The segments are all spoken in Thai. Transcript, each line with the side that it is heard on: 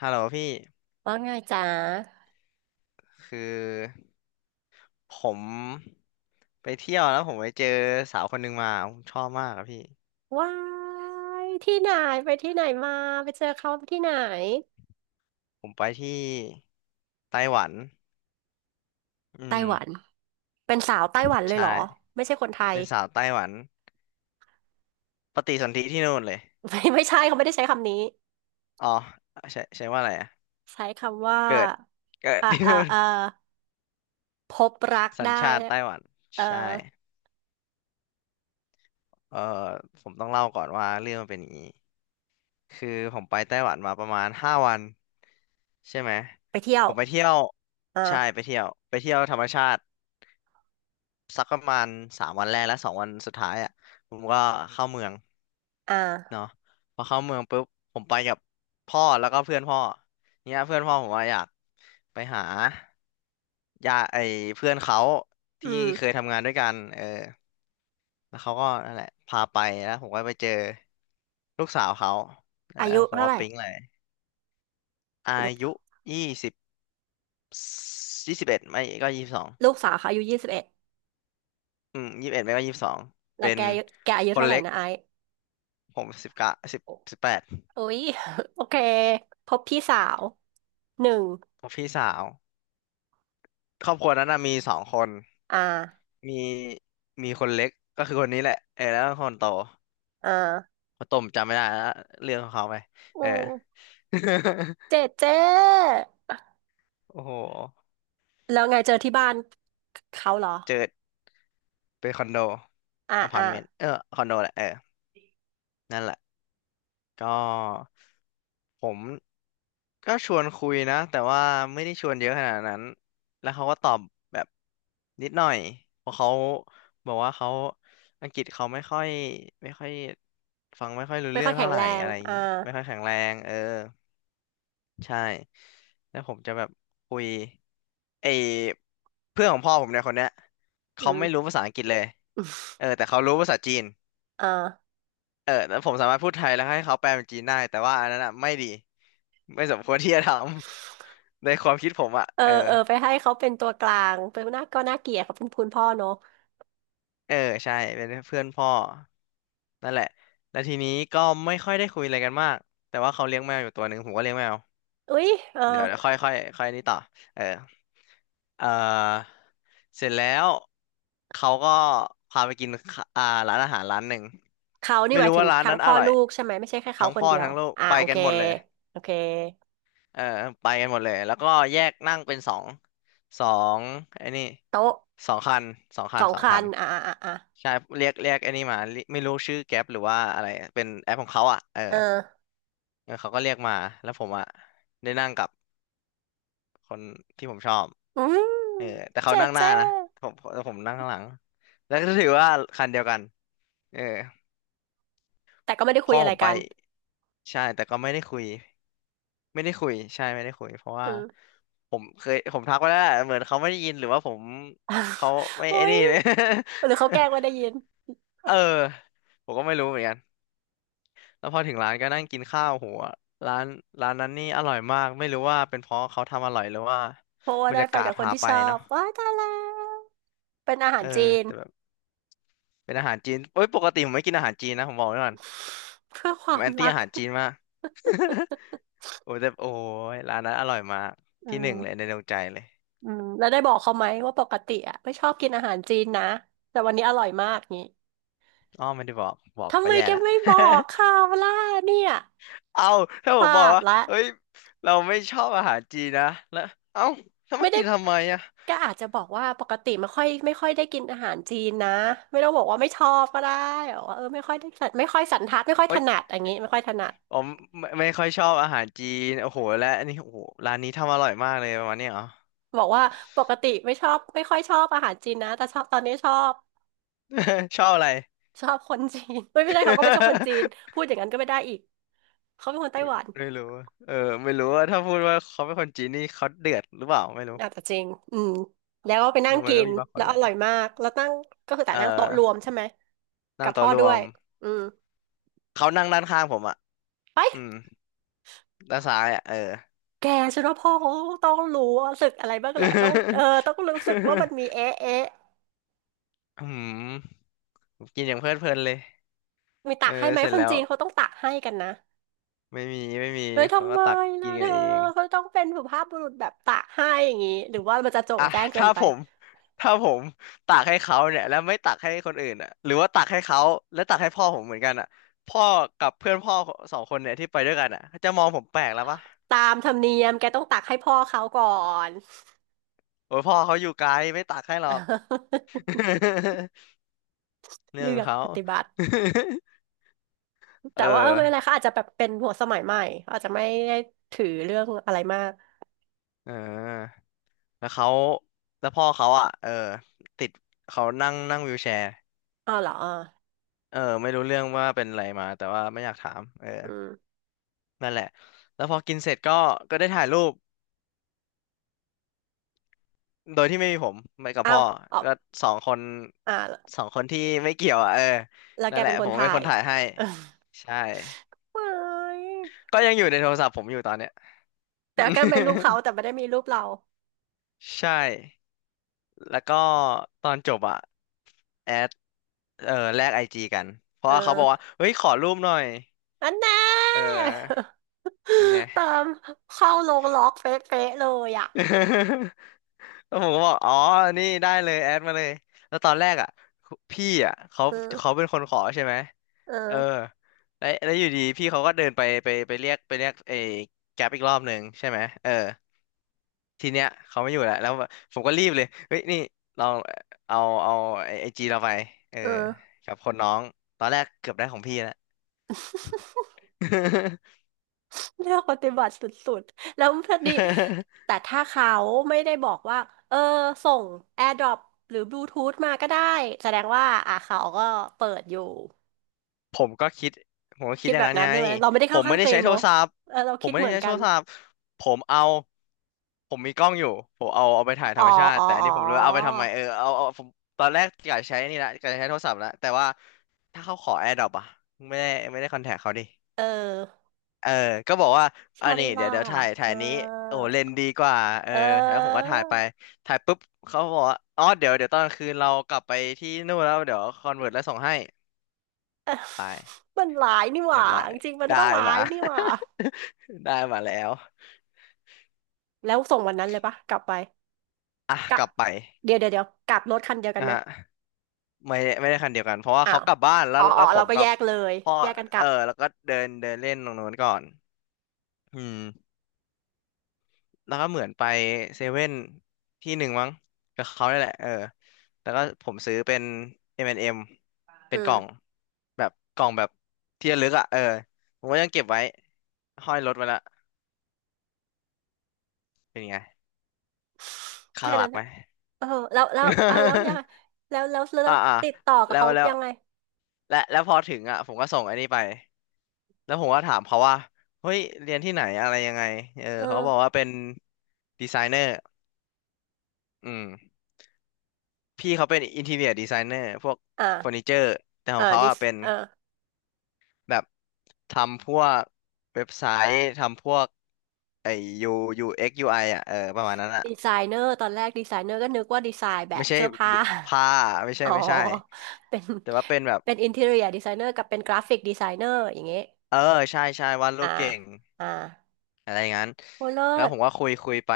left: ฮัลโหลพี่
right: ว่าไงจ๊ะ
left: คือผมไปเที่ยวแล้วผมไปเจอสาวคนหนึ่งมาผมชอบมากอะพี่
right: ว้ายที่ไหนไปที่ไหนมาไปเจอเขาที่ไหน
left: ผมไปที่ไต้หวันอื
right: ไต้
left: ม
right: หวันเป็นสาวไต้หวันเลย
left: ใช่
right: เหรอไม่ใช่คนไทย
left: เป็นสาวไต้หวันปฏิสนธิที่นู่นเลย
right: ไม่ใช่เขาไม่ได้ใช้คำนี้
left: อ๋อใช่ใช่ว่าอะไรอะ
right: ใช้คำว่า
left: เกิดเกิด
right: อ่า
left: ที่
right: อ่า
left: นู่น
right: อ่าพบรัก
left: สัญ
right: ได้
left: ชาติไต้หวัน
right: เอ่อ
left: ใช่เออผมต้องเล่าก่อนว่าเรื่องมันเป็นอย่างนี้ คือผมไปไต้หวันมาประมาณ5 วันใช่ไหม
right: ไปเที่ย
left: ผ
right: ว
left: มไปเที่ยว
right: อ่า
left: ใช่ไปเที่ยวไปเที่ยวธรรมชาติสักประมาณ3 วันแรกและ2 วันสุดท้ายอ่ะผมก็เข้าเมือง
right: อ่า
left: เนาะพอเข้าเมืองปุ๊บผมไปกับพ่อแล้วก็เพื่อนพ่อเนี่ยเพื่อนพ่อผมว่าอยากไปหาญาไอเพื่อนเขา
right: อื
left: ที่
right: ม
left: เคยทำงานด้วยกันเออแล้วเขาก็นั่นแหละพาไปแล้วผมก็ไปเจอลูกสาวเขานั่น
right: อา
left: แหละ
right: ยุ
left: ผม
right: เท่า
left: ว่า
right: ไหร่
left: ปิ๊งเลย อา
right: ลูก
left: ยุ2021ไม่ก็ยี่สิบสอง
right: ลูกสาวเขาอายุยี่สิบเอ็ด
left: อืมยี่สิบเอ็ดไม่ก็ยี่สิบสอง
right: แล้
left: เป็
right: ว
left: น
right: แกอายุ
left: คน
right: เท่าไหร่
left: เล็ก
right: นะไอซ์
left: ผม1910
right: โอ
left: 18
right: โอ้ย โอเคพบพี่สาวหนึ่ง
left: ผมพี่สาวครอบครัวนั้นน่ะมีสองคน
right: อ่า
left: มีมีคนเล็กก็คือคนนี้แหละเออแล้วก็คนโต
right: อ่า
left: คนโตผมจำไม่ได้แล้วเรื่องของเขาไป
right: อื
left: เออ
right: ม เจ๊เจ๊
left: โอ้โห
right: แล้วไงเจอที่บ้านเขาเหรอ
left: เจอเป็นคอนโด
right: อ่า
left: อพา
right: อ่า
left: ร์ตเมนต์ เออ คอนโดแหละ เออนั่นแหละ ก็ผมก็ชวนคุยนะแต่ว่าไม่ได้ชวนเยอะขนาดนั้นแล้วเขาก็ตอบแบบนิดหน่อยเพราะเขาบอกว่าเขาอังกฤษเขาไม่ค่อยฟังไม่ค่อยรู้
right: ไม่
left: เรื่อ
right: ค่อ
left: ง
right: ยแข็
left: เท่า
right: ง
left: ไห
right: แร
left: ร่
right: ง
left: อะไรอย่าง
right: อ่า
left: งี้ไม่ค่อยแข็งแรงเออใช่แล้วผมจะแบบคุยไอเพื่อนของพ่อผมเนี่ยคนเนี้ย
right: อื
left: เขา
right: ม
left: ไม่รู้ภาษาอังกฤษเลย เออแต่เขารู้ภาษาจีน
right: อ่า
left: เออแล้วผมสามารถพูดไทยแล้วให้เขาแปลเป็นจีนได้แต่ว่าอันนั้นอ่ะไม่ดีไม่สมควรที่จะทำ ในความคิดผมอ่ะ
right: เออ
left: เออ
right: เออไปให้เขาเป็นตัวกลางเป็นหน้าก็น่าเกลียดเขาเป็นคุณพ่อเนอะ
left: เออใช่เป็นเพื่อนพ่อนั่นแหละแล้วทีนี้ก็ไม่ค่อยได้คุยอะไรกันมากแต่ว่าเขาเลี้ยงแมวอยู่ตัวหนึ่งผมก็เลี้ยงแมว
right: อุ้ยเออ
left: เดี๋ยวค่อยค่อยค่อยนี่ต่อเออเออเสร็จแล้วเขาก็พาไปกินข้าอ่าร้านอาหารร้านหนึ่ง
right: เขานี่
left: ไม่
right: หมาย
left: รู้
right: ถึง
left: ว่าร้าน
right: ทั้ง
left: นั้นอ
right: พ่อ
left: ร่อย
right: ลูกใช่ไหมไม่ใช่แค่เขา
left: ทั้ง
right: คน
left: พ่อ
right: เดียว
left: ทั้งลูกไป
right: โอ
left: กั
right: เค
left: นหมดเลย
right: โอเค
left: เออไปกันหมดเลยแล้วก็แยกนั่งเป็นสองไอ้นี่
right: โต๊ะ
left: สองคันสองคั
right: ส
left: น
right: อง
left: สอง
right: คั
left: คั
right: น
left: นใช่เรียกไอ้นี่มาเรียไม่รู้ชื่อแก๊ปหรือว่าอะไรเป็นแอปของเขาอ่ะเออ
right: เออ
left: เออเขาก็เรียกมาแล้วผมอ่ะได้นั่งกับคนที่ผมชอบ
right: อืม
left: เออแต่เขา
right: เจ๊
left: นั่งหน้า
right: เจ๊
left: นะแต่ผมนั่งข้างหลังแล้วก็ถือว่าคันเดียวกันเออ
right: แต่ก็ไม่ได้คุ
left: พ่
right: ย
left: อ
right: อะ
left: ผ
right: ไร
left: มไป
right: กัน
left: ใช่แต่ก็ไม่ได้คุย ไม่ได้คุยใช่ไม่ได้คุยเพราะ
right: อื
left: ว่า
right: ม
left: ผมเคยผมทักไปแล้วแหละเหมือนเขาไม่ได้ยินหรือว่าผมเขา ไม่
right: โอ้
left: ไอ้
right: ย
left: นี่
right: หรือเขาแกล้งไม่ได้ ยิน
left: เออผมก็ไม่รู้เหมือนกันแล้วพอถึงร้านก็นั่งกินข้าวโหัวร้านร้านนั้นนี่อร่อยมากไม่รู้ว่าเป็นเพราะเขาทำอร่อยหรือว่า
right: เพราะว่า
left: บรร
right: ได้
left: ยา
right: ไป
left: กาศ
right: กับคน
left: พา
right: ที่
left: ไป
right: ชอบ
left: เนาะ
right: ว้ายตายแล้วเป็นอาหา
left: เอ
right: ร
left: อ
right: จีน
left: แต่แบบเป็นอาหารจีนเอ้ยปกติผมไม่กินอาหารจีนนะผมบอกไว้ก่อน
right: เพื่อค
left: ผ
right: วา
left: ม
right: ม
left: แอนตี้
right: รัก
left: อาหารจีนมาก โอ้แต่โอ้ยร้านนั้นอร่อยมาก
right: อื
left: ที่หนึ่ง
right: ม
left: เลยในดวงใจเลย
right: อืมแล้วได้บอกเขาไหมว่าปกติอะไม่ชอบกินอาหารจีนนะแต่วันนี้อร่อยมากงี้
left: อ้อไม่ได้บอกบอก
right: ทำ
left: ก็
right: ไม
left: แย่
right: แก
left: ละ
right: ไม่บอ กเขาล่ะเนี่ย
left: เอาถ้า
right: พ
left: ผมบอ
right: ลา
left: ก
right: ด
left: ว่า
right: ละ
left: เฮ้ยเราไม่ชอบอาหารจีนนะแล้วเอ้าแล้ว
right: ไม่
left: มา
right: ได้
left: กินทำไมอ่ะ
right: ก็อาจจะบอกว่าปกติไม่ค่อยได้กินอาหารจีนนะไม่ต้องบอกว่าไม่ชอบก็ได้บอกว่าเออไม่ค่อยได้สันไม่ค่อยสันทัดไม่ค่อยถ
left: เอ้ย
right: นัดอย่างงี้ไม่ค่อยถนัด
left: ผมไม่ค่อยชอบอาหารจีนโอ้โหและอันนี้โอ้โหร้านนี้ทำอร่อยมากเลยประมาณเนี้ยเหรอ
right: บอกว่าปกติไม่ชอบไม่ค่อยชอบอาหารจีนนะแต่ชอบตอนนี้ชอบ
left: ชอบอะไร
right: ชอบคนจีน ไม่ได้เขาก็ไม่ใช่คนจีนพูดอย่างนั้นก็ไม่ได้อีกเขาเป็นคนไต้หวัน
left: ไม่รู้อะเออไม่รู้ว่าถ้าพูดว่าเขาเป็นคนจีนนี่เขาเดือดหรือเปล่าไม่รู้
right: อะแต่จริงอืมแล้วก็ไปนั่
left: นึ
right: ง
left: กมัน
right: กิ
left: ก็
right: น
left: มีบางค
right: แล้
left: น
right: ว
left: แห
right: อ
left: ละ
right: ร่อยมากแล้วนั่งก็คือ
left: เอ
right: แต่
left: อ
right: นั่งโต๊ะรวมใช่ไหม
left: นั่
right: กั
left: ง
right: บพ่
left: โต๊ะ
right: อ
left: ร
right: ด้
left: ว
right: วย
left: ม
right: อืม
left: เขานั่งด้านข้างผมอ่ะอื
right: ไป
left: มด้านซ้ายอ่ะเออ
right: แกฉันว่าพ่อเขาต้องรู้สึกอะไรบ้างแหละต้องเออต้องรู้สึกว่ามันมีเอ๊ะ
left: อืมผมกินอย่างเพลิดเพลินเลย
right: มีตั
left: เออ
right: กให้ไหม
left: เสร็จ
right: คน
left: แล้ว
right: จีนเขาต้องตักให้กันนะ
left: ไม่มีไม่มี
right: เลย
left: เขา
right: ทำ
left: ก็
right: ไม
left: ตักกิ
right: ล่ะ
left: น
right: เธ
left: กัน
right: อ
left: เอง
right: เขาต้องเป็นสุภาพบุรุษแบบตักให้อย่างงี้หรือว่ามันจะโจ่ง
left: อ่ะ
right: แจ้ง เกิ
left: ถ้า
right: นไป
left: ผมถ้าผมตักให้เขาเนี่ยแล้วไม่ตักให้คนอื่นอ่ะหรือว่าตักให้เขาแล้วตักให้พ่อผมเหมือนกันอ่ะพ่อกับเพื่อนพ่อสองคนเนี่ยที่ไปด้วยกันอ่ะจะมองผมแปลกแล้วปะ
right: ตามธรรมเนียมแกต้องตักให้พ่อเขาก่อน
left: โอ้ยพ่อเขาอยู่ไกลไม่ตักให้ห ร
right: อ่า
left: อก เรื่อ
right: เลื
left: งขอ
right: อ
left: ง
right: ก
left: เขา
right: ปฏิบัติ แต่
left: เออ
right: ว่าเออไม่เป็นไรค่ะอาจจะแบบเป็นหัวสมัยใหม่เขาอาจจะไม่ได้ถือเรื่องอะไรมาก
left: เออแล้วเขาแล้วพ่อเขาอ่ะเออติดเขานั่งนั่งวีลแชร์
right: อ้าวเหรออ่า
left: เออไม่รู้เรื่องว่าเป็นอะไรมาแต่ว่าไม่อยากถามเออ
right: อืม
left: นั่นแหละแล้วพอกินเสร็จก็ได้ถ่ายรูป โดยที่ไม่มีผมไปกับ
right: อ้า
left: พ่
right: ว
left: อ
right: อ๋อ
left: ก็สองคน
right: อ่าแ
left: สองคนที่ไม่เกี่ยวอ่ะเออ
right: ล้วแก
left: นั่นแห
right: เป็
left: ละ
right: นค
left: ผ
right: น
left: มเป็
right: ถ่า
left: นค
right: ย
left: นถ่ายให้
right: เออ
left: ใช่
right: ว้าย
left: ก็ยังอยู่ในโทรศัพท์ผมอยู่ตอนเนี้ย
right: แต่แกเป็นรูปเขา แต่ไม่ได้มีรูปเรา
left: ใช่แล้วก็ตอนจบอ่ะแอดเออแลกไอจีกัน เพ
right: เ
left: ราะว่าเขาบอกว่า
right: ออ
left: เฮ้ยขอรูปหน่อย
right: อันแน่
left: เออเป็นไง
right: ตามเข้าลงล็อกเฟะๆเลยอ่ะ
left: แล้วผมก็บอกอ๋อนี่ได้เลยแอดมาเลยแล้วตอนแรกอ่ะพี่อ่ะเขาเขา
right: เออ
left: เป็นคนขอใช่ไหม
right: เออ
left: เออแล้วอยู่ดีพี่เขาก็เดินไปเรียกไอ้แก๊ปอีกรอบหนึ่งใช่ไหมเออทีเนี้ยเขาไม่อยู่แล้วผมก็รีบเลยเฮ้ยนี่ลองเอาเอาไอจีเราไปเออ
right: เออ
left: กับคนน้องตอนแรกเกือบได้ของพี่แล้ว
right: เลือกปฏิบัติสุดๆ แล้วพอดี แต่ถ้าเขาไม่ได้บอกว่าเออส่ง AirDrop หรือบลูทูธมาก็ได้แสดงว่าอ่ะเขาก็เปิดอยู่
left: ผมก็คิดผมก็คิ
right: คิ
left: ด
right: ด
left: อย่า
right: แบ
left: ง
right: บ
left: นั้น
right: นั้
left: ไง
right: นใช่ไหมเราไม่ได้
left: ผ
right: เข้า
left: ม
right: ข้า
left: ไม่
right: ง
left: ได้
right: ตัวเอ
left: ใช้
right: ง
left: โท
right: เน
left: ร
right: อะ
left: ศัพท์
right: เออเรา
left: ผม
right: คิด
left: ไม่
right: เห
left: ได้
right: มือน
left: ใช้
right: กั
left: โท
right: น
left: รศัพท์ผมเอาผมมีกล้องอยู่ผมเอาไปถ่ายธ
right: อ๋
left: ร
right: อ
left: รมชาติ
right: อ๋อ
left: แต่อัน
right: อ๋อ
left: นี้ผมเลยเอาไปทำไมเออเอาผมตอนแรกอยากใช้นี่ละอยากใช้โทรศัพท์ละแต่ว่าถ้าเขาขอ AirDrop อ่ะไม่ได้คอนแทคเขาดิ
right: เออ
left: เออก็บอกว่า
right: ฉ
left: อั
right: ลา
left: น
right: ด
left: นี้เดี๋ย
right: มา
left: วเดี๋ยวถ่ายนี้โอ้โห
right: ก
left: เลนส์ดีกว่าเอ
right: เอ
left: อ
right: อ
left: แล้วผมก็ถ่ายไปถ่ายปุ๊บเขาบอกว่าอ๋อเดี๋ยวตอนกลางคืนเรากลับไปที่นู่นแล้วเดี๋ยวคอนเวิร์ตแล้วส่งให้ไป
right: มันหลายนี่ห
left: เรีย
right: ว่า
left: บร้อย
right: จริงๆมันก็
left: ได้
right: หลา
left: มา
right: ยนี่หว่า
left: ได้มาแล้ว
right: แล้วส่งวันนั้นเลยปะกลับไป
left: อ่ะ
right: กลั
left: ก
right: บ
left: ลับไป
right: เดี๋ยวกลับรถคันเดียวกัน
left: นะ
right: ไหม
left: ฮะไม่ได้คันเดียวกันเพราะว่า
right: อ้า
left: เขา
right: ว
left: กลับบ้านแล้
right: อ๋
left: ว
right: ออ๋อ
left: ผ
right: เรา
left: ม
right: ก็
left: กั
right: แย
left: บ
right: กเลย
left: พ่อ
right: แยกกันกลั
left: เออ
right: บ
left: แล้วก็เดินเดินเล่นตรงโน้นก่อนอืมแล้วก็เหมือนไปเซเว่นที่หนึ่งมั้งกับเขาได้แหละเออแล้วก็ผมซื้อเป็น M&M เอ็ม
right: เอ
left: เป็นกล่อง
right: อ
left: แบบกล่องแบบที่ระลึกอ่ะเออผมก็ยังเก็บไว้ห้อยรถไว้ละเป็นไง
right: แค่
left: ข้างหลั
right: นั้
left: ก
right: น
left: ไหม
right: นะเออแล้วอ้าวแล้วยั งไงแล้วแล้วแล้
left: อ่า
right: ว
left: อ่า
right: ติดต่อกับ
left: แล้ว
right: เขา
left: แล้ว
right: ยังไง
left: และแล้วพอถึงอ่ะผมก็ส่งอันนี้ไปแล้วผมก็ถามเขาว่าเฮ้ยเรียนที่ไหนอะไรยังไงเออ
right: เอ
left: เขาบอก
right: อ
left: ว่าเป็นดีไซเนอร์อืมพี่เขาเป็นอินทีเรียดีไซเนอร์พวกเฟอร์นิ
right: อ่า
left: เจอร์แต่ของเขา
right: ดี
left: อ่ะเป็น
right: เอา
left: แบบทำพวกเว็บไซต์ทำพวกไอ้ยูยูเอ็กยูไออ่ะเออประมาณนั้นอ่ะ
right: ดีไซเนอร์ตอนแรกดีไซเนอร์ก็นึกว่าดีไซน์แบ
left: ไม่
right: บ
left: ใช่
right: เสื้อผ้า
left: ผ้า
right: อ๋อ
left: ไม่ใช่
right: เป็น
left: แต่ว่าเป็นแบบ
right: เป็นอินทีเรียดีไซเนอร์กับเป็นกราฟิกดีไซเนอร์อย่างเงี้ย
left: เออใช่วาดรู
right: อ่า
left: ปเก่ง
right: อ่า
left: อะไรงั้น
right: โอ้เลิ
left: แล้ว
right: ศ
left: ผมก็คุยไป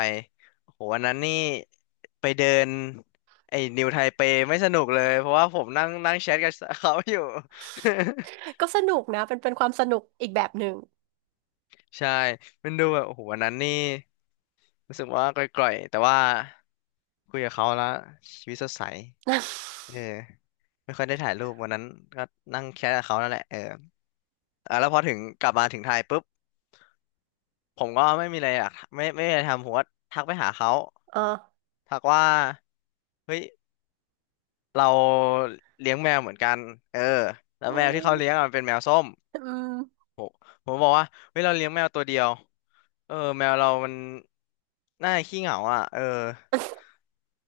left: โหวันนั้นนี่ไปเดินไอ้นิวไทเปไม่สนุกเลยเพราะว่าผมนั่งนั่งแชทกับเขาอยู่
right: ก็สนุกนะเป็นเป็นความสนุกอีกแบบหนึ่ง
left: ใช่มันดูแบบโอ้โหวันนั้นนี่รู้สึกว่ากร่อยๆแต่ว่าคุยกับเขาแล้วชีวิตสดใสเออ ไม่ค่อยได้ถ่ายรูปวันนั้นก็นั่งแชทกับเขานั่นแหละเอออ่ะแล้วพอถึงกลับมาถึงไทยปุ๊บผมก็ไม่มีอะไรอยากไม่มีอะไรทำผมก็ทักไปหาเขา
right: เออ
left: ทักว่าเฮ้ย เราเลี้ยงแมวเหมือนกันเออแล้ว
right: โอ้
left: แมว
right: ย
left: ที่เขาเลี้ยงอะมันเป็นแมวส้ม
right: อืม
left: โหผมบอกว่าเฮ้ยเราเลี้ยงแมวตัวเดียวเออแมวเรามันน่าขี้เหงาอ่ะเออ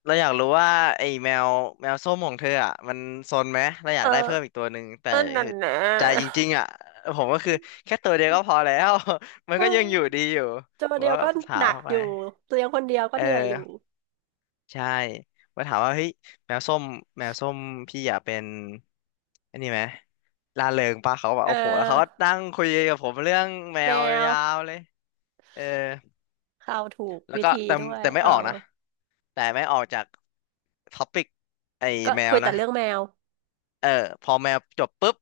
left: เราอยากรู้ว่าไอ้แมวส้มของเธออ่ะมันซนไหม เราอ
right: เอ
left: ยา
right: อ
left: กได้เพิ่มอีกตัวหนึ่ง แต่
right: เ่อนั่น
left: คือ
right: นะ
left: ใจจริงๆอ่ะผมก็คือแค่ตัวเดียวก็พอแล้ว มั น
right: เ
left: ก็ยังอยู่ดี
right: ออ
left: อยู่
right: ตัว
left: ผม
right: เดีย
left: ก็
right: วก็
left: ถา
right: ห
left: ม
right: นัก
left: เข้า
right: อ
left: ไป
right: ยู่เลี้ยงคนเดียวก็
left: เอ
right: เหนื่อยอ
left: อ
right: ยู่
left: ใช่มาถามว่าเฮ้ยแมวส้มแมวส้มพี่อยากเป็นอันนี้ไหมร่าเริงปะเขาแบบ
right: เอ
left: โอ้โหแล้วเขาก็
right: อ
left: นั่งคุยกับผมเรื่องแม
right: แม
left: ว
right: ว
left: ยาวเลยเออ
right: เข้าถูก
left: แล้ว
right: วิ
left: ก็
right: ธีด้วย
left: แต่ไม่
right: เออ
left: ออกนะแต่ไม่ออกจากท็อปิกไอ้
right: ก็
left: แม
right: คุ
left: ว
right: ยแต่
left: นะ
right: เรื่องแมว
left: เออพอแมวจบปุ๊บ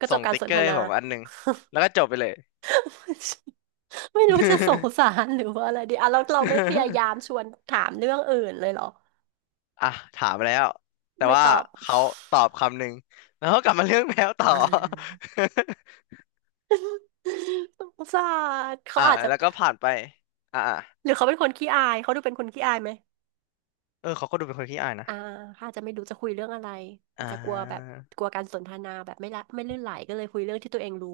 right: ก็จ
left: ส่
right: บ
left: ง
right: การ
left: ติ๊ก
right: สน
left: เก
right: ท
left: อร์
right: นา
left: ให้ผมอันหนึ่งแล้วก็จบไปเลย
right: ไม่รู้จะสงสารหรือว่าอะไรดีอ่ะเราไม่พยายามชวนถามเรื่องอื่นเลยเหรอ
left: อ่ะถามแล้วแต่
right: ไม่
left: ว่า
right: ตอบ
left: เขาตอบคำหนึ่งแล้วก็กลับมาเรื่องแมวต่อ
right: อืม สงสารเขา
left: อ่า
right: อาจจะ
left: แล้วก็ผ่านไปอ่า
right: หรือเขาเป็นคนขี้อายเขาดูเป็นคนขี้อายไหม
left: เออเขาก็ดูเป็นคนขี้อายนะ
right: อ่าเขาอาจจะไม่รู้จะคุยเรื่องอะไรอา
left: อ่
right: จจะกลัวแบบ
left: า
right: กลัวการสนทนาแบบไม่ลื่นไหลก็เลยคุยเรื่องที่ตัวเองรู้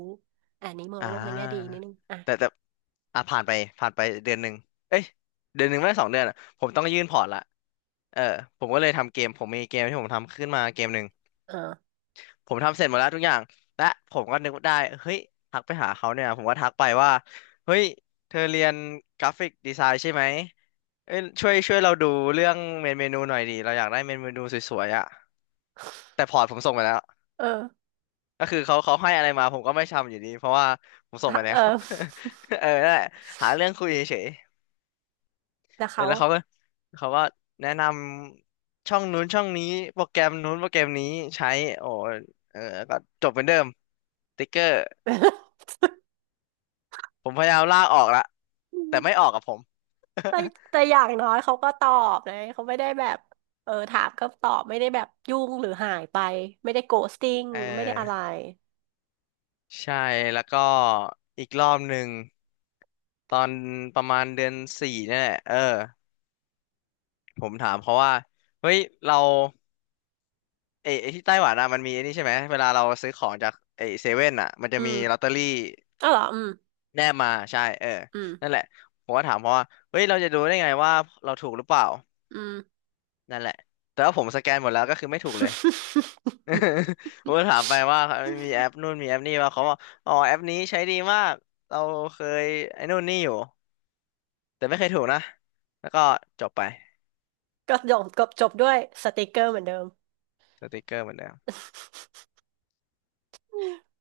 right: อ่านี้มอง
left: อ่
right: โลกในแง่ดี
left: า
right: นิดนึงอ่ะ
left: แต่อ่าผ่านไปผ่านไปเดือนหนึ่งเอ้ยเดือนหนึ่งไม่สองเดือนอ่ะผมต้องยื่นพอร์ตละเออผมก็เลยทำเกมผมมีเกมที่ผมทำขึ้นมาเกมหนึ่ง
right: เออ
left: ผมทำเสร็จหมดแล้วทุกอย่างและผมก็นึกได้เฮ้ยทักไปหาเขาเนี่ยผมก็ทักไปว่าเฮ้ยเธอเรียนกราฟิกดีไซน์ใช่ไหมเอ้ยช่วยเราดูเรื่องเมนูหน่อยดิเราอยากได้เมนูสวยๆอ่ะแต่พอร์ตผมส่งไปแล้ว
right: เออ
left: ก็คือเขาให้อะไรมาผมก็ไม่ทำอยู่ดีเพราะว่าผมส่งไปแล้
right: เออ
left: ว เออนั่นแหละหาเรื่องคุยเฉย
right: แล้ว
left: ๆเออ
right: เขา
left: แล้วเขาก็เขาก็แนะนำช่องนู้นช่องนี้โปรแกรมนู้นโปรแกรมนี้ใช้โอ้เออก็จบเหมือนเดิมติ๊กเกอร์ ผมพยายามลากออกละแต่ไม่ออกกับผม
right: แต่ แต่อย่างน้อยเขาก็ตอบนะเขาไม่ได้แบบเออถามก็ตอบไม่ได้แบบยุ่งหรือหายไปไม่ได้โกสติ้ง
left: เอ
right: ไม่ได้อะไร
left: อใช่แล้วก็อีกรอบหนึ่งตอนประมาณเดือนสี่เนี่ยแหละเออผมถามเขาว่าเฮ้ยเรา เอไอที่ไต้หวันอ่ะมันมีไอ้นี่ใช่ไหมเวลาเราซื้อของจากไอเซเว่นอ่ะมันจะ
right: อื
left: มีลอต
right: ม
left: เตอรี่
right: อ๋อเหรออืม
left: แนบมาใช่เออ
right: อื
left: นั่น
right: ม
left: แหละผมก็ถามเพราะว่าเฮ้ยเราจะดูได้ไงว่าเราถูกหรือเปล่า
right: อืม
left: นั่นแหละแต่ว่าผมสแกนหมดแล้วก็คือไม่ถูกเลย ผมก็ถามไปว่ามีแอปนู่นมีแอปนี่ว่าเขาบอกอ๋อแอปนี้ใช้ดีมากเราเคยไอ้นู่นนี่อยู่แต่ไม่เคยถูกนะแล้วก็จบไป
right: ก็จบก็จบด้วยสติกเกอร์เหมือนเดิม
left: สติกเกอร์เหมือนเดิม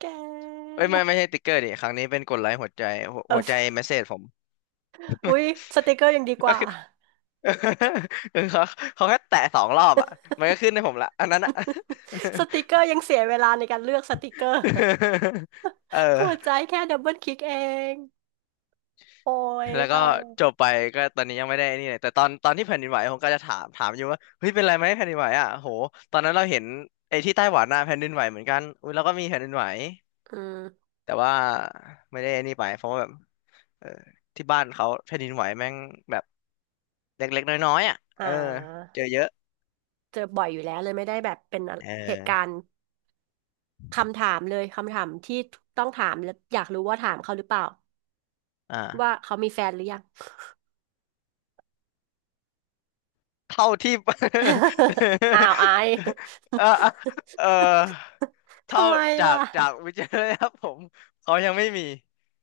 right: แก
left: เอ้ยไม่ใช่สติกเกอร์ดิครั้งนี้เป็นกดไลค์หัวใจหัวใจ
right: เออ
left: เมสเซจผม
right: อุ๊ยสติกเกอร์ยังดีก
left: ก็
right: ว่า
left: คือ เขา เขาแค่แตะสองรอบอ่ะมันก็ขึ้นให้ผมละอันนั้นอ่ะ
right: สติกเกอร์ยังเสียเวลาในการเลือกสติกเกอร์
left: เออ
right: หัวใจแค่ดับเบิลคลิกเองโอ้ย
left: แล้วก็
right: ตายเลย
left: จบไปก็ตอนนี้ยังไม่ได้นี่เลยแต่ตอนที่แผ่นดินไหวผมก็จะถามอยู่ว่าเฮ้ยเป็นไรไหมแผ่นดินไหวอ่ะโหตอนนั้นเราเห็นไอ้ที่ไต้หวันน่ะแผ่นดินไหวเหมือนกันอุ้ยเราก็มีแผ่นดินไหว
right: อืม
left: แต่ว่าไม่ได้นี่ไปเพราะว่าแบบเออที่บ้านเขาแผ่นดินไหวแม่งแบบเล็กๆน้อยๆอ่ะ
right: อ่
left: เออ
right: า
left: เจอเยอะ
right: เจอบ่อยอยู่แล้วเลยไม่ได้แบบเป็น
left: เอ
right: เหตุการ
left: อ
right: ณ์คำถามเลยคำถามที่ต้องถามแล้วอยากรู้ว่าถามเขาหรือเปล่าว่า
left: อ่า
right: เขามีแฟนหรือยัง
left: เท่าที่
right: อ้าวไอาย
left: เออเอ อเท่า
right: ทำไม
left: จาก
right: ล่ะ
left: จากวิจัยนะครับผมเขายังไม่มี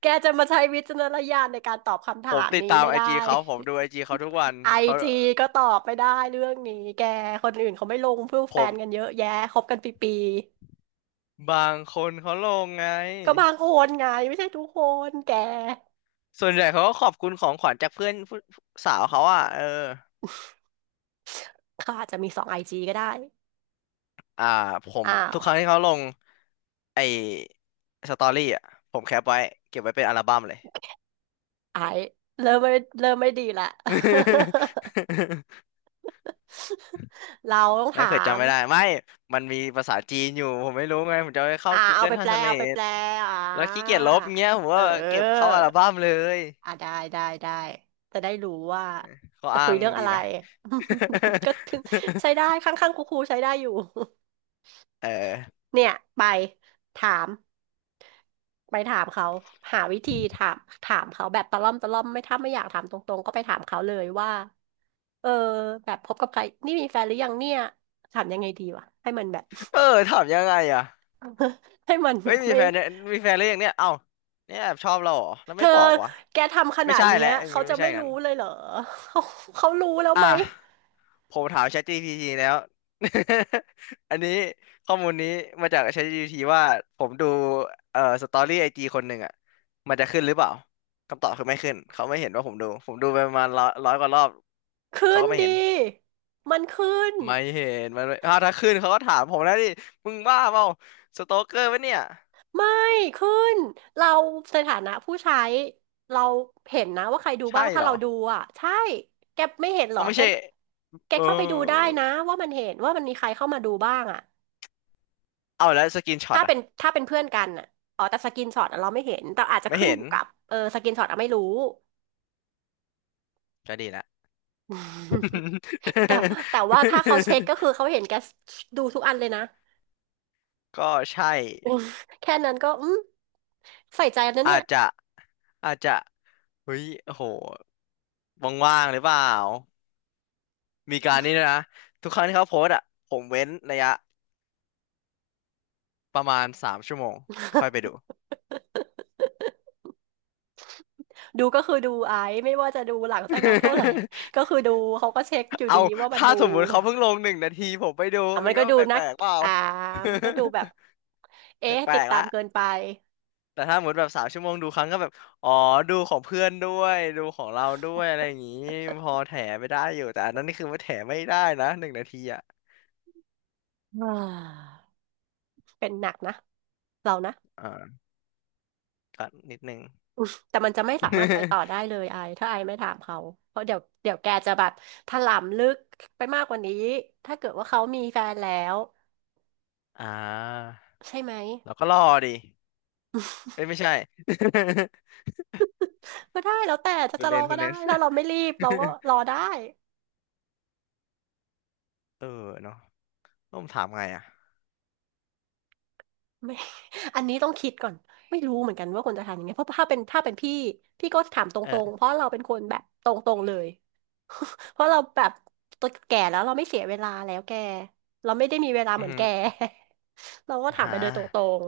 right: แกจะมาใช้วิจารณญาณในการตอบคำ
left: ผ
right: ถา
left: ม
right: ม
left: ติด
right: นี้
left: ตาม
right: ไม่
left: ไอ
right: ได้
left: จีเขาผมดูไอจีเขาทุกวัน
right: ไอ
left: เขา
right: จีก็ตอบไม่ได้เรื่องนี้แกคนอื่นเขาไม่ลงเพื่อ
left: ผ
right: แฟนกัน
left: ม
right: เยอะแยะคบกันปี
left: บางคนเขาลงไง
right: ๆก็บางคนไงไม่ใช่ทุกคนแก
left: ส่วนใหญ่เขาก็ขอบคุณของขวัญจากเพื่อนผู้สาวเขาอ่ะเออ
right: เขาอาจจะมีสองไอจีก็ได้
left: อ่าผม
right: อ้า
left: ทุ
right: ว
left: กครั้งที่เขาลงไอสตอรี่อ่ะผมแคปไว้เก็บไว้เป็นอัลบั้มเลย
right: ไอเริ่มไม่เริ่มไม่ดีละ เราต้อง
left: ไม่
right: ถา
left: เผื่อ
right: ม
left: จำไม่ได้ไม่มันมีภาษาจีนอยู่ผมไม่รู้ไงผมจะไปเข้า
right: อ่าเอา
left: Google
right: ไปแปลเอาไปแป
left: Translate
right: ลอ่า
left: แล้วขี้เกียจลบเงี้ยผม
right: เออ
left: ว่าเก็บเข้าอัลบั้มเลย
right: อ่ะได้ได้ได้จะได้รู้ว่า
left: เขา
right: จะ
left: อ้า
right: คุย
left: ง
right: เรื่อง
left: ดี
right: อะไร
left: ไหม
right: ก็คือใช้ได้ ข้างๆครูๆใช้ได้อยู่
left: เออ
right: เนี่ยไปถามไปถามเขาหาวิธีถามถามเขาแบบตะล่อมตะล่อมไม่ถ้าไม่อยากถามตรงๆก็ไปถามเขาเลยว่าเออแบบพบกับใครนี่มีแฟนหรือยังเนี่ยถามยังไงดีวะให้มันแบบ
left: เออถามยังไงอ่ะ
right: ให้มันแบ
left: เฮ้ย
right: บ
left: มี
right: ไม่
left: แฟนเนี่ยมีแฟนหรือยังเนี่ยเอ้าเนี่ยแอบชอบเราเหรอแล้ว
right: เธ
left: ไม่
right: อ
left: บอกวะ
right: แกทำข
left: ไม่
right: นาด
left: ใช่
right: เนี้
left: แห
right: ย
left: ละอย่าง
right: เขา
left: งี้มัน
right: จะ
left: ไม่ใช่
right: ไม่
left: งั้
right: รู้
left: น
right: เลยเหรอ เขาเขารู้แล้ว
left: อ่ะ
right: ไหม
left: ผมถาม ChatGPT แล้ว อันนี้ข้อมูลนี้มาจาก ChatGPT ว่าผมดูสตอรี่ไอจีคนหนึ่งอ่ะมันจะขึ้นหรือเปล่าคำตอบคือไม่ขึ้นเขาไม่เห็นว่าผมดูผมดูไปประมาณร้อยกว่ารอบ
right: ขึ้
left: เขา
right: น
left: ก็ไม่
right: ดี
left: เห็น
right: มันขึ้น
left: ไม่เห็นมันไม่อ้าวถ้าขึ้นเขาก็ถามผมแล้วดิมึงบ้าเปล่าสโตเกอร์ปะเนี่ย
right: ไม่ขึ้นเราในฐานะผู้ใช้เราเห็นนะว่าใครดู
left: ใช่
right: บ้าง ถ้า
left: เหรอ
right: เราดูอ่ะใช่แกไม่เห็นเหร
left: เอา
right: อ
left: ไม่
right: แก
left: ใช่
right: แก
left: เออ
right: เข้าไปดูได้นะว่ามันเห็นว่ามันมีใครเข้ามาดูบ้างอ่ะ
left: เอาแล้วสกินช็อต
right: ถ้า
left: อ่ะ
right: เป็นถ้าเป็นเพื่อนกันอ่ะอ๋อแต่สกรนช็อตอะเราไม่เห็นแต่อาจจะ
left: ไม่
right: ขึ้น
left: เห็
right: อ
left: น
right: ยู่กับเออสกินช็อตอะไม่รู้
left: ก็ดีละ
right: แต่แต่ว่าถ้าเขาเช็คก็คือเขาเห็นแกดูทุกอันเลยนะ
left: ก็ใช่
right: แค่นั้นก็อืมใส่ใจนะเนี่
left: อา
right: ย
left: จจะ อาจจะเฮ้ยโอ้โหว่างๆหรือเปล่า มีการนี้ด้วยนะทุกครั้งที่เขาโพสต์อ่ะผมเว้นระยะประมาณสามชั่วโมงค่อยไปดู
right: ดูก็คือดูไอซ์ไม่ว่าจะดูหลังจากนั้นเท่าไหร่ ก็คือดูเขาก็เช็คอยู่
left: เอา
right: ดีว่ามัน
left: ถ้า
right: ดู
left: สมมติเขาเพิ่งลงหนึ่งนาทีผมไปดู
right: อ่ะมั
left: มั
right: น
left: น
right: ก็
left: ก็
right: ดู
left: แป
right: นั
left: ล
right: ก
left: กๆเปล่า
right: อ่า มันก็ดูแบบ
left: แป
right: เอ๊ะ
left: ล
right: ติด
left: กๆ
right: ตาม
left: ละ
right: เกินไป
left: แต่ถ้าหมดแบบสามชั่วโมงดูครั้งก็แบบอ๋อดูของเพื่อนด้วยดูของเราด้วยอะไรอย่างงี้พอแถไปได้อยู่แต่อันนั้นนี่คือว่าแถไม่ได้นะหนึ่งนาทีอ่ะ
right: อ่าเป็นหนักนะเรานะ
left: อ่าก็นิดนึง
right: อืมแต่มันจะไม่สามารถไปต่อได้ เลยไอถ้าไอไม่ถามเขาเพราะเดี๋ยวแกจะแบบถลำลึกไปมากกว่านี้ถ้าเกิดว่าเขามีแฟนแล้ว
left: อ่า
right: ใช่ไหม
left: เราก็รอดิเอ้ยไม่ใช่
right: ก็ได้แล้วแต่จะ
left: คุณ
right: จะ
left: เล
right: รอ
left: น
right: ก็
left: คุณเล
right: ได้
left: น
right: ถ้าเราไม่รีบเราก็ รอได้
left: เออเนาะต้องถามไงอ่ะ
right: ไม่ อันนี้ต้องคิดก่อน ไม่รู้เหมือนกันว่าควรจะทำยังไงเพราะถ้าเป็นพี่ พี่ก็ถามตรงๆ เพ
left: เออ
right: ราะเราเป็นคนแบบตรงๆเลย เพราะเราแบบตัวแก่แล้วเราไม่เสียเวลาแล้วแกเราไม่ได้มีเวลา
left: อื
right: เห
left: อ
right: มือน
left: หื
right: แก
left: อ
right: เราก็ถาม
left: หา
right: ไปเลยตรง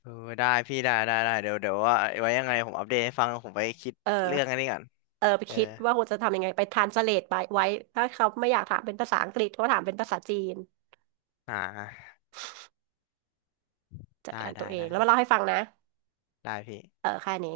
left: เออได้พี่ได้ได้ได้ เดี๋ยวเดี๋ยวว่าไว้ยังไงผมอัปเดตให้ฟัง ผมไปคิด
right: ๆเอ
left: เรื่องอัน
right: อ
left: นี้ก่อน
right: เออไป
left: เออ
right: คิดว่าควรจะทำยังไงไปทรานสเลทไปไว้ถ้าเขาไม่อยากถามเป็นภาษาอังกฤษก็ถามเป็นภาษาจีน
left: อ่า
right: จัด
left: ได้
right: การตั
left: ได้
right: วเอง
left: ได้
right: แล้วมาเล่าให้ฟังนะ
left: ได้พี่
right: เออแค่นี้